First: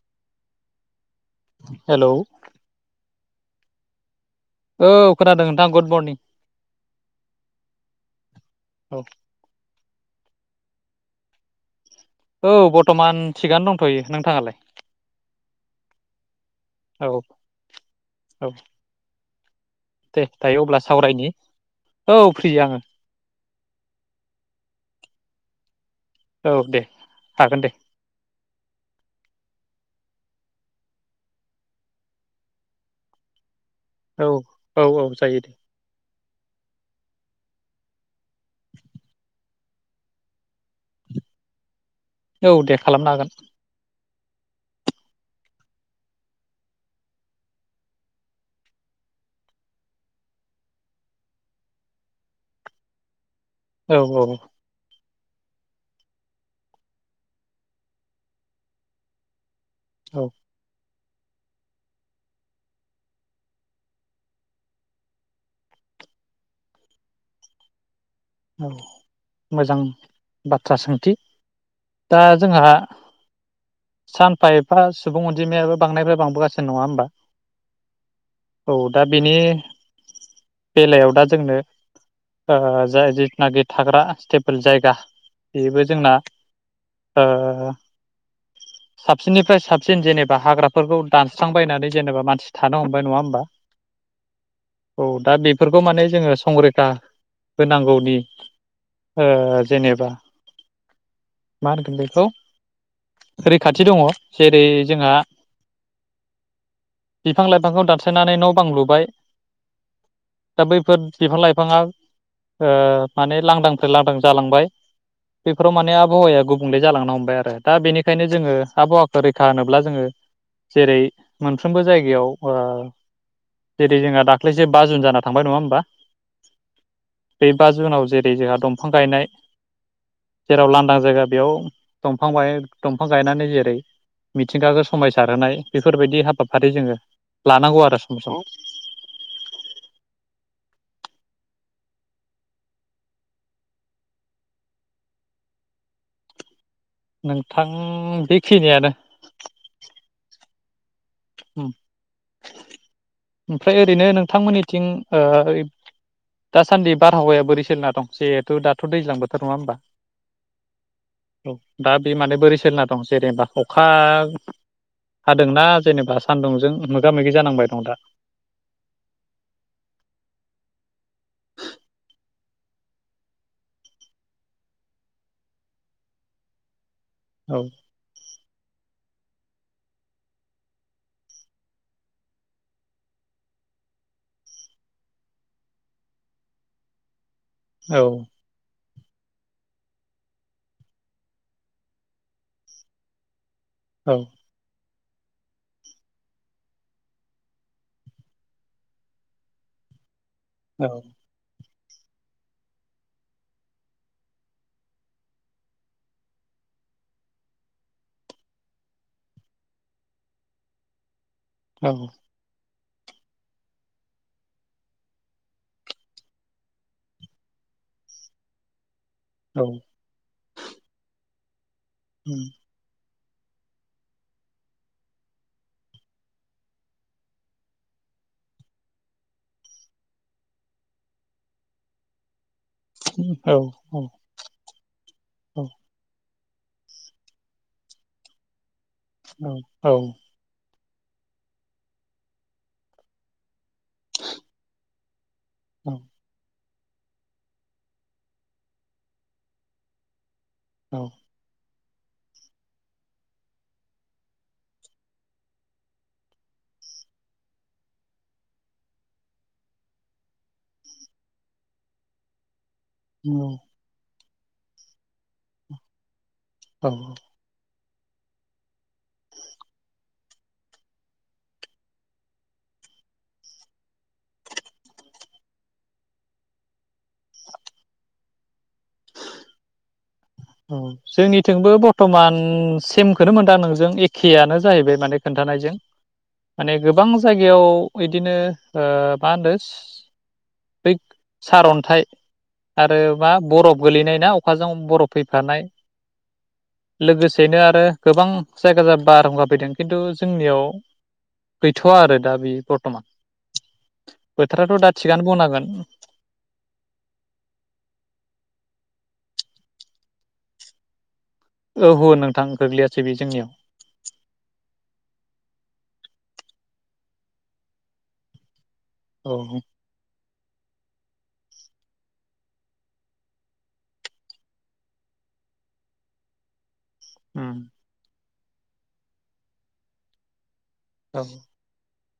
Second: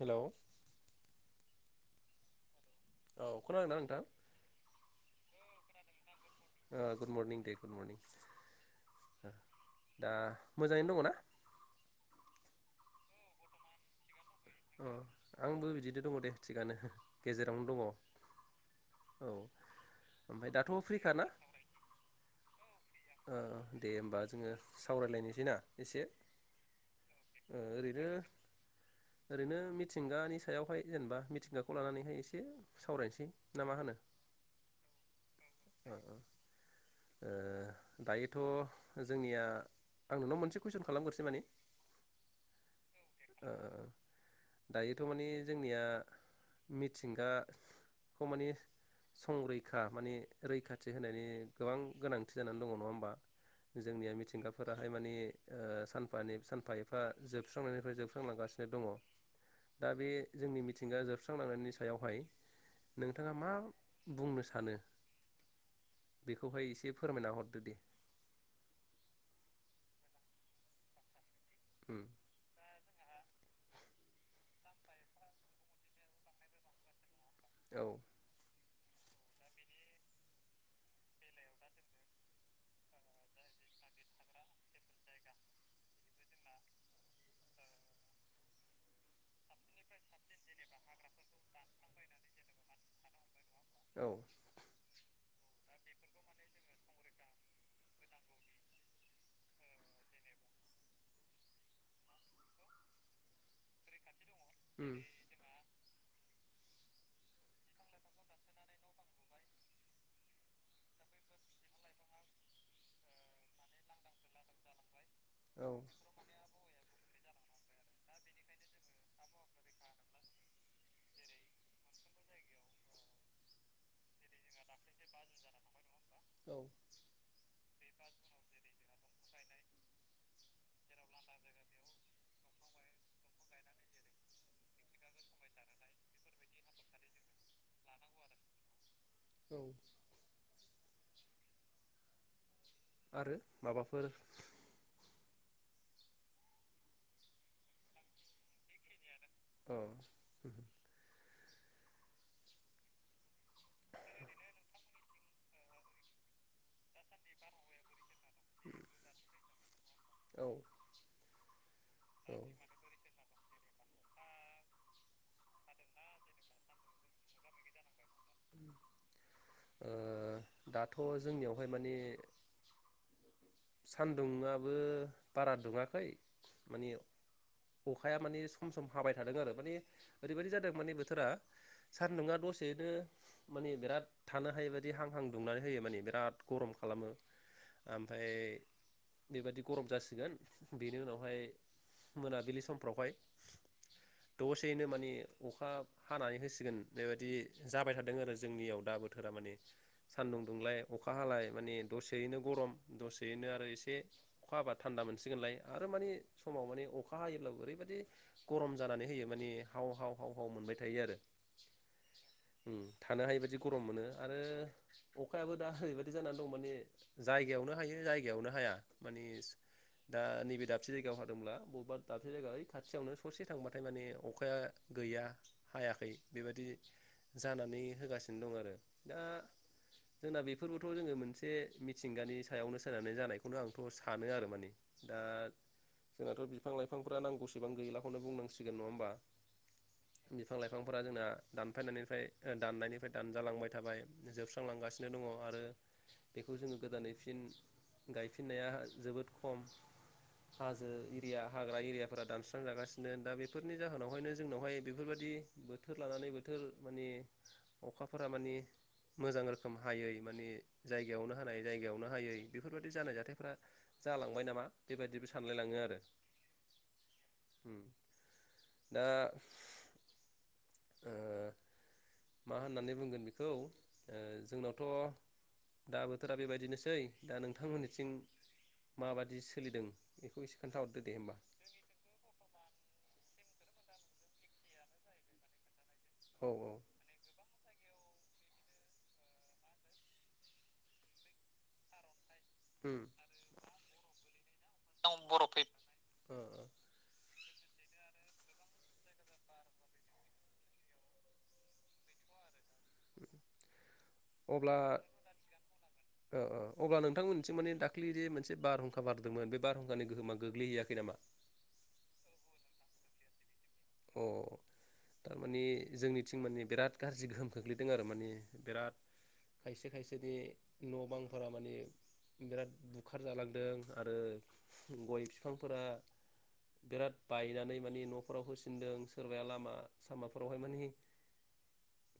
hello hello औ खोनादोंना नोंथां औ खोनादों नोंथां गुद मरनिं ओ गुड मरर्निं दे गुड मरर्निं औ ओ दा मोजाङैनो दङ ना औ बरथमान थिगानो दंथ'यो नोंथाङालाय अ आंबो बिदिनो दङ दे थिगानो औ गेजेरावनो दङ औ औ दे ओमफ्राय दायो दाथ' अब्ला फ्रिखाना सावरायनि औ फ्रि आङो औ दे होमबा जोङो सावरायलायनोसै बिना एसे औ दे हागोन दे ओरैनो ओरैनो मिथिंगानि सायावहाय जेनेबा मिथिंगाखौ लानानैहाय एसे सावरायनोसै ना मा होनो औ औ औ जायो दे ओ दायोथ' जोंनिया आं नोंनाव मोनसे कुइसन खालामग्रोसै माने औ दे खालामनो हागोन [unintelligible] दायोथ' माने जोंनिया मिथिंगाखौ माने संरैखा माने रैखाथि होनायनि गोबां गोनांथि जानानै दङ नङा होमबा औ जोंनिया औ मिथिंगाफोराहाय माने ओ सानफानि सानफा एफा जोबस्रांनायनिफ्राय जोबां लांगासिनो दङ दा बे औ जोंनि मिथि मिथिंगा जोबस्रांलांनायनि सायावहाय नोंथाङा मा बुंनो सानो बेखौहाय एसे फोरमायना हरदो दे औ मोजां बाथ्रा सोंथि उम दा जोंहा सानफा एफा सुबुं अनजिमायाबो बांनायफ्राय बांबोगासिनो नङा होमबा औ औ दा बेनि बेलायाव दा जोंनो ओ जाय नाखि थाग्रा स्टेपोल जायगा बेबो जोंना ओ साबसिननिफ्राय साबसिन जेनेबा हाग्राफोरखौ दानस्रांबायनानै जेनेबा मानसि थानो हमबाय नङा होमबा औ औ दा बेफोरखौ माने जोङो संरैखा होनांगौनि ओ जेनेबा मा होनगोन बेखौ रैखाथि दङ जेरै उम जोंहा बिफां लाइफांखौ दानस्रायनानै न' बां लुबाय दा बैफोर बिफां लाइफाङा ओ माने लांदांनिफ्राय लांदां जालांबाय औ बेफोराव माने आबहावाया गुबुंले जालांनो हमबाय आरो दा बेनिखायनो जोङो आबहावाखौ रैखा होनोब्ला जोङो जेरै मोनफ्रोमबो जायगायाव ओ जेरै जोंहा दाख्लिसो जे बा जुन जाना थांबाय नङा हबा औ बे बा जुनाव जोंहा दंफां गायनाय जेराव लांदां जायगा बेयाव दंफां दंफां गायनानै जेरै मिथिंगाखौ समायसारहोनाय बेफोरबायदि हाबाफारि जोङो लानांगौ आरो सम सम औ आरो माबाफोर नोंथां बेखिनियानो औ ओमफ्राय ओरैनो नोंथांमोननिथिं दासान्दि बारहावाया बोरै सोलिना दं जिहेथु दाथ' दैज्लां बोथोर नङा होमबा औ औ दा बे माने ओ बोरै सलिना दं जेनेबा अ अखा हादोंना जेनेबा सानदुंजों मोगा मोगि जानांबाय दं दा दाथ' जोंनियावहाय माने सानदुंबो बारा दुङाखै माने औ अखाया माने सम सम हाबाय थादों आरो माने ओरैबायदि जादों माने बोथोरा सानदुङा दसेनो माने बिराद थानो हायै बायदि हां हां दुंनानै होयो माने बिराद गरम खालामो औ ओमफ्राय बेबायदि गरम जासिगोन बेनि उनावहाय मोनाबिलि समफ्रावहाय औ दसेनो मानि अखा हानानै होसिगोन बेबायदि जाबाय थादों आरो जोंनियाव दा बोथोरा माने सानदुं दुंलाय औ अखा हालाय माने दसेयैनो गरम दसे बेनो आरो एसे अखा हाबा थान्दा मोनसिगोनलाय आरो माने समाव माने अखा हायोब्लाबो ओरैबायदि गरम जानानै होयो माने हाव हाव हाव हाव मोनबाय थायो आरो औ थानो हायिबायदि गरम मोनो आरो अखायाबो दा ओरैबायदि जानानै दं माने जायगायावनो हायो जायगायावनो हाया मानिे औ दा नैबे दाबसे जायगायावहा ब्ला बबेबा दाबसे जायगाहाय खाथियावनो ससे थांबाथाय माने अखाया गैया हायाखै बेबायाददि जानानै होगासिनो दं आरो दा जोंना बेफोरबोथ' जोङो मोनसे मिथिंगानि सायाव फायनानै औ जानायखौनो आंथ' सानो आरो माने दा जोंनाथ' बिफां लाइांफ्रा नांगौसेबां गैलाखौनो बुंनांसि नङा होमबा बिफां लाइफां बिफांफोरा जोंना दानफायनायनिफ्राय दाननायनिफ्राय दानजालांबाय थाबाय जोबस्रांलांगासिनो दङ आरो औ बेखौ जोङो गोदानै फिन गायफिननाया जोबोद खम हाजो औ इरिया हाग्रा एरियाफोरा दानस्रांजागासिनो दा बेफोरनि जाहोनावहायनो जोंनावहाय बेफोरबायदि बोथोर लानानै बोथोर मानि अखाफोरा मानि मोजां रोखोम हायै मानि जायगायावनो हानाय जायगायावनो हायै बेफोर बायदि जानाय औ जाथायफ्रा जालांबाय नामा बेबायदिबो सानलायलाङो आरो औ दा ओ मा होननानै बुंगोन बेखौ जोंनावथ' दा बोथोरा बेबायदिनोसै दा नोंथांमोननिथिं माबादि सोलिदों बेखौ एसे ओ खोन्थाहरदो दे होमबा जोंनिथिंबो बर्थमान सेम बेखौनो मोनदां नोंजों एखेआनो जाहैबाय माने खोन्थानायजों औ औ माने गोबां जायगायाव बिदिनो ओ मा होनो बै सारअन्थाइ उम आरो मा बरफ गोलैनाय ना अखाजों बरफ फैफानाय ओ ओ लोगोसे बेनो आरो गोबां जायगा ज बारहुंगा फैदों खिन्थु जोंनियाव गैथ'वा आरो दा बे बर्थमान अब्ला बोथोराथ' दा थिगानो बुंनांगोन ओ ओ अब्ला नोंथांमोननिसिम माने दाख्लि जे मोनसे बारहुंखा बारदोंमोन बे बारहुंखानि गोहोमा गोग्लैहैयाखै नामा औ ओह नोंथां गोग्लैयासै बे जोंनियाव अ थारमानि जोंनिथिं माने बिराद गाज्रि गोहोम खोख्लैदों आरो माने बिराद औ खायसे खायसे दे न' बांफोरा माने बिराद बुखार जालांदों आरो गय बिफांफोरा बिराद उम बायनानै मानि न' फोराव होसिन दों सोरबाया लामा सामाफोर औ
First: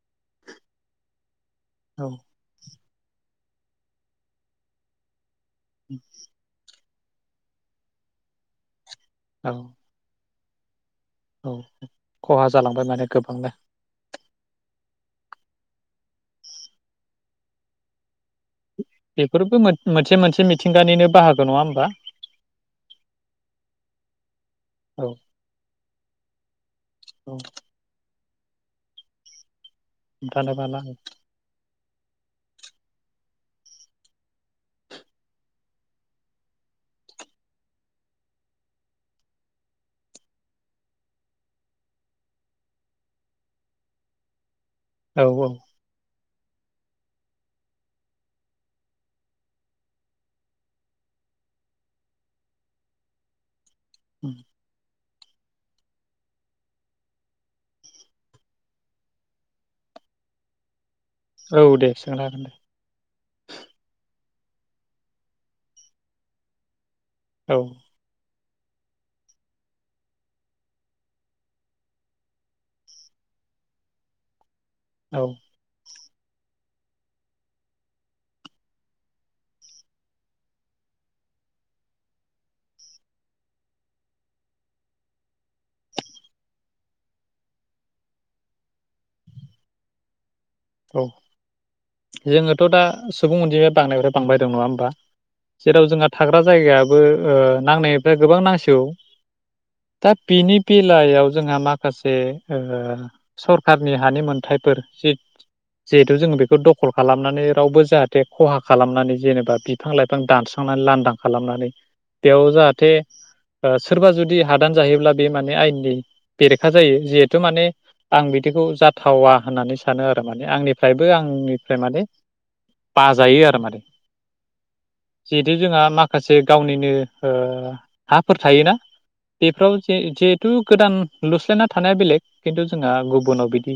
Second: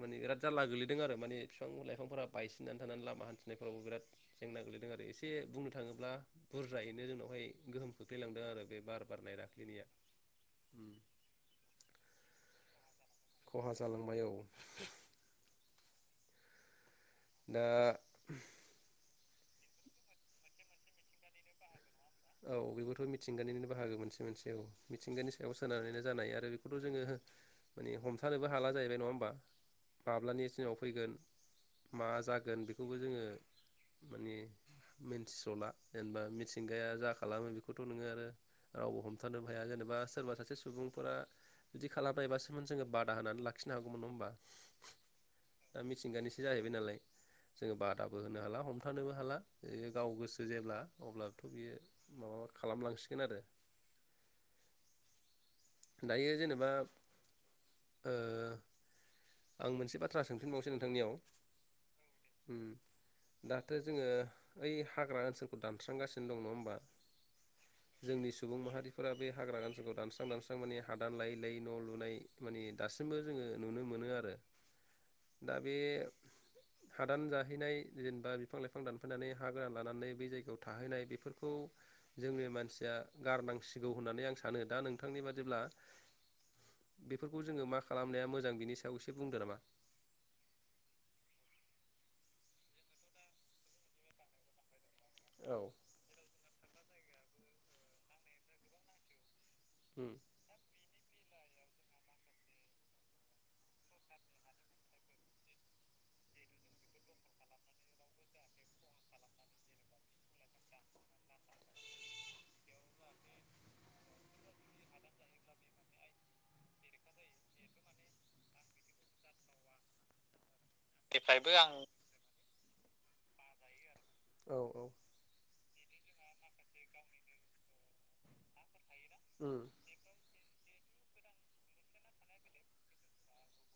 माने बिराद जारला गोलैदों आरो माने बिफां औ लाइफांफोरा बायसिननानै नानै लामा हान्थिनायफ्रावबो बिराद जेंना गोलैदों आरो एसे जे बुंनो थाङोब्ला बुर फ्रायैनो जोंनावहाय गोहोम खोख्लैांदों आरो बे बार औ उम औ खहा जालांबाय माने गोबांनो खहा जालांबाय औ दा बेफोरबो मोनसे मोनसे मिथिंगानिनो बाहागो नङा होमबा औ बेबोथ' मिथिंगानिनो बाहागो मोनसे मोनसे औ मिथिंगानि सायाव सोनारनानैनो जानाय आरो बे जोङो औ माने हम थानोबो हाला जाहैबाय नङा होमबा माब्लानि हमथानो दिनाव हाला फैगोन मा जागोन बेखौबो जोङो माने मिथिस'ला जेनेबा मिथिंगाया जागोन खालामो बेखौथ' नोङो आरो रावबो हमथानोबो हाया जेनेबा सोरबा सासे सुबुंफोरा जुदि खालामबायबासोमोन जोङो बादा होनानै लाखिनो हागौमोन नङा होमबा औ औ दा मिथिंगानि ए जाहैबाय नालाय जोङो बादाबो होनो हाला हमथानोबो हाला ओ गाव गोसो जेब्ला अब्लाथ' बियो माबा खालामलांसिगोन आरो उम दायो जेनेबा ओ आं मोनसे बाथ्रा सोंफिनबावनोसै नोंथांनियाव औ दे सोंनो हागोन दे दाथो जोङो ओइ हाग्रा ओनसोलखौ दानस्रांगासिनो दं नङा होमबा औ जोंनि सुबुं माहारिफोरा बे हाग्रा ओनसोखौ दानस्रां दानस्रां एबां माने हादान लायै लायै न' लुनाय मानि दासिमबो जोङो नुनो मोनो आरो औ दा बे हादान जाहैनाय जेनेबा बिफां लाइफां दानफैनानै हा गोरान लानानै बै जायगायाव थाहैनाय बेफोरखौ जोंनि मानसिया गारनांसिगौ होननानै आं सानो दा नोंथांनि बादि जेब्ला बेफोरखौ जोङो मा खालामनाया मोजां बिनि सायाव एसे बुंदो नामा औ जोङोथ' दा सुबुं अनजिमाया बांनायफ्राय बांबायदोंं नङा होमबा औ जेराव जोंहा थाग्रा जायगाया बो ओ नांनायनिफ्राय गोबां नांसिगौ दा बिनि बेलायाव जोंहा माखासे ओ सरखारनि हानि मोनथायाइफोर जि जिहेथु जोङो बेखौ दखल खालामनानै रावबो जाहाथे खहा खालामनानै जेनेबा बिफां लाइफां दानस्रांनानै लांदां खालामनानै बेयाव जाहाथे ओ सोरबा जुदि हादान जाहैब्ला बे माने आयेननि बेरेखा जायो जिहेथु माने आं बिदिखौ जाथावा होननानै सानो आरो थारमे आंनि फ्रायबो आंनिफ्राय माने बाजायो आरो माने औ औ जिहेथु जोंहा माख माखासे गावनिनो ओ हाफोर थायोना उम बेफ्राव जे जिहेतु गोदान लुस्लायना थानाया बेलेग खिन्थु जोंहा गुबुनाव बिदि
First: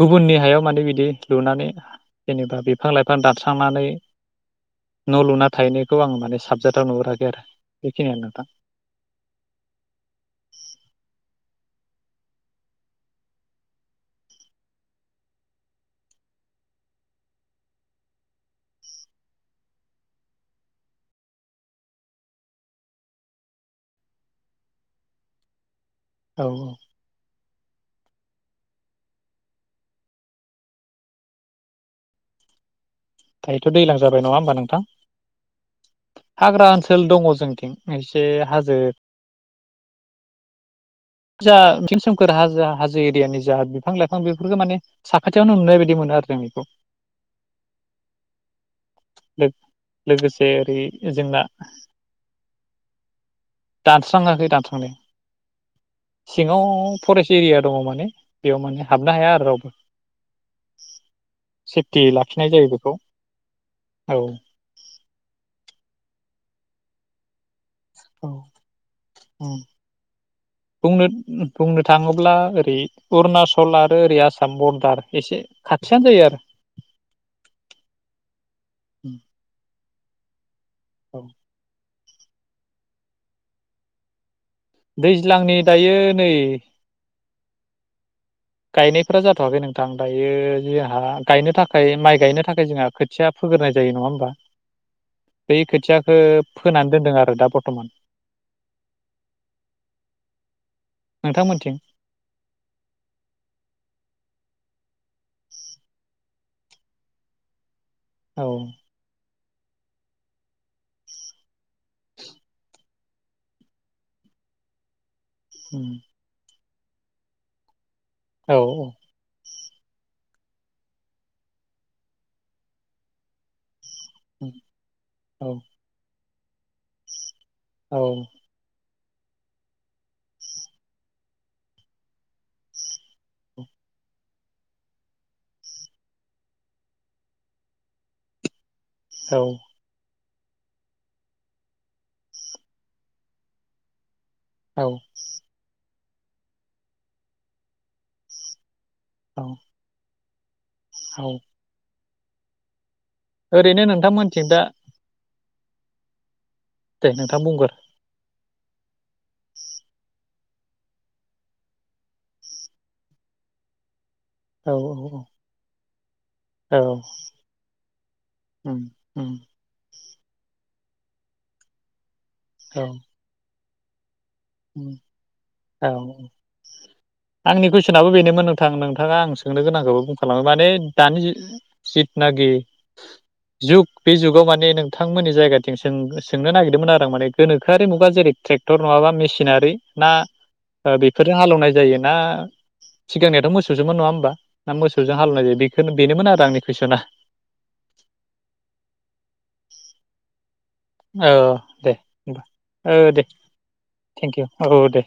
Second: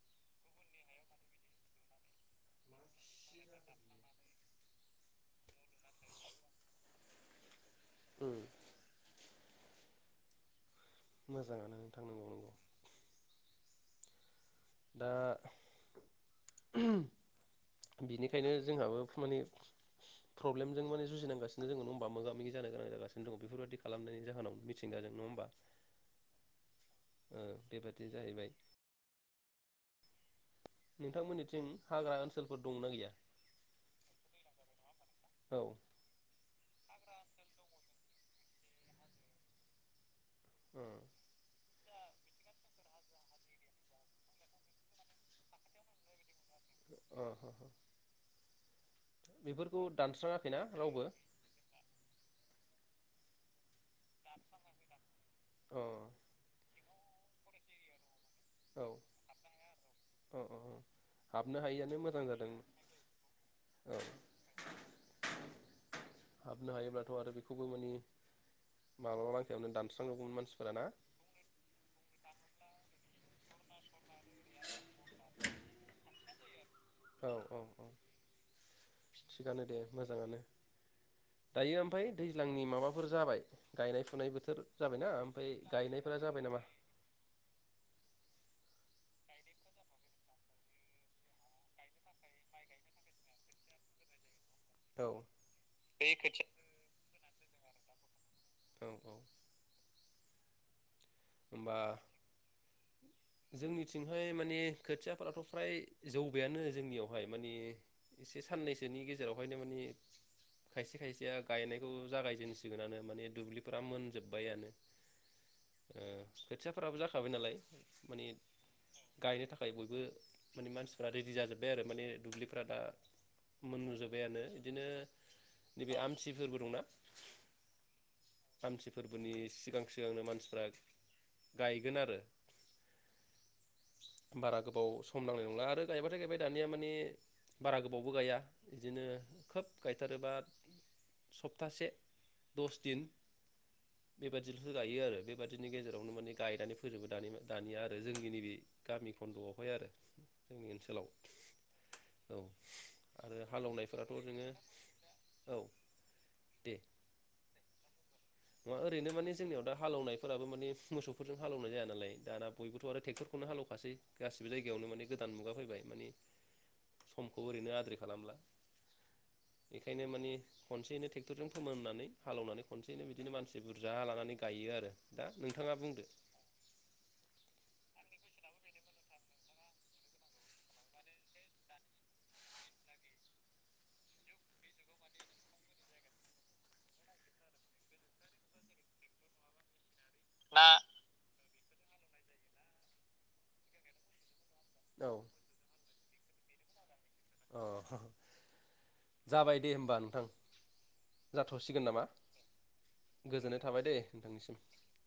गुबुननि हायाव माने बिदि लुनानै जेनेबा बिफां लाइ फां दानस्रांनानै न' लुना थाहैनायखौ आङो माने साबजाथाव नुहराखै गेर बेखिनियानो उम नोंथां मोजाङानो [unintelligible] दा बिनिखायनो जोंहाबो माने प्रब्लेमजों माने जुजिनांगासिनो जोङो नङ होमबा मोगा मोगि जानो गोनां जागासिनो दङ बेफोरबायदि खालामनायनि जाहोनाव मिथिंगाजों नङा हबा औ औ बेेबाय बि जाहैबाय नोंथांमोननिथिं हाग्रा ओनसोलफोर दंना गैया दायोथ' दैज्लां जाबाय नङा होमबा नोंथां औ ओ हाग्रा ओनसोल ल दङ जोंथिं एसे हाजो [unintelligible] सोमखोर हाजो हाजो एरियानि जा बिफां लाइफां बेफोरखौ माने साखाथियावनो नुनाय बायदि मोनो आरो जों अ बेफोरखौ लोगोसे दानस्राङाखैना ओरै रावबो अ जोंना दानस्राङाखै दानस्रांनाया सिङाव फरेस्ट एरिया दङ माने बेयाव औ माने हाबनो हाया आरो रावबो अ अ हाबनो हायिआनो सेफटि मोजां जादों लाखिनाय जायोबाय औ हाबनो हायोब्लाथ' आरो बेखौबो मानि माब्लाबा नो लांखायावनो दानस्रांजोबगौमोन मानसिफोरा ना बुंनो थाङोब्ला ओरै अरुणचल थलार आरो ओरै आसाम बरदार एसे खाथियानो जायो आरो औ औ औ थिगानो दे मोजाङानो औ दायो ओमफाय दैज्लांनि माबाफोर जाबाय गायनाय फुनाय बोथोर जाबायना ओमफ्राय दैज्लांनि दायो गायनायफोरा नै जाबाय नामा गायनायफोरा जाथ'वाखै नोंथां दायो जोंहा गायनो थाखाय माइ गायनो थाखाय जोंहा खोथिया फोग्रोनाय जायो नङा होमबा औ बै खोथियाखौ फोनानै दोनदों आरो दा बर बरथमान ओ औ होमबा नोंथांमोनथिं जोंनिथिंहाय माने खोथियाफोराथ' फ्राय जौबायानो जोंनियावहाय माने औ एसे साननैसोनि गेजेराव बेहायनो माने खायसे खायसेया गायनायखौ जागायजेनसिगोन आरो माने दुब्लिफोरा मोनजोब्बायानो उ खोथियाफ्राबो जाखाबाय नालाय माने औ गायनो थाखाय थाखाय बयबो माने मानसिफ्रा रेडि जाजोब्बाय आरो माने दुब्लिफ्रा दा मोन नुजोबबाय बिदिनो औ दिनि आमथि फोरबो दंना औ मानसि फोरबोनि सिगां सिगांनो मानसिफ्रा गायगोन आरो बारा गोबाव सम नांनाय नंला आरो गायबाथाय गायबाय दानिया माने बारा गोबावबो गाया बिदिनो औ खोब गायथारोबा सप्तासेसे दस दिन बेबायदिल'सो औ गायो आरो बेबायदि गेजेरावनो माने गायनानै फोजोबो द दानिया आरो जोंनि नैबे गामि औ खन्द'आवहाय आरो जोंनि ओनसोलाव औ औ आरो ओरैनो हालेवनायफोराथ' जोङो नोंथांमोनथिं दा औ दे नोंथां बुंगोर ना ओरैनो माने जोंनियाव दा हालौनायफोराबो माने मोसौफोरजों हालेवनाय जाया नालाय दाना बयबोथ' आरो ट्रेक्टरखौनो हालौखासै गासिबो औ जायगायावनो माने औ गोदान मुगा फैबाय माने औ समखौ ओरैनो आद्रि खालामला उम उम बेख ओंखायनो माने खनसेै ट्रेक्टरजों फोमोन होनानै हालौनानै औ खनसेनो बिदि मानसि बुरजा लानानै नोंथाङा औ बुंदो आंनिखौस जोंनाबो बेनोमोन नोंथां नोंथाङा आं सोंनो गोनांखौबो बुं खालांबाय माने दानि जुग जिद नागे जुग बे जुगाव माने नोंथांमोननि जायगाथिं सों सोंनो नागिरदोंमोन आरो आं माने गोनोखोआि मुगा जेरै ट्रेक्ट नङाबा मेचिन सिनारि ना बेफोरजों हालेवनाय जायो ना सिगांनियाथ' मोसौसोमोन नङा होमबा ना औ मोसौजों हालौनाय बेखौनो बेनोमोन आरो आंनि कुइस'ना अ जाबाय दे होमबा नोंथां औ जाथ'सिगोन दे नामा होनोमबा औ दे गोजोननाय थाबाय दे थेंकिउ नोंथांनिसिम औ दे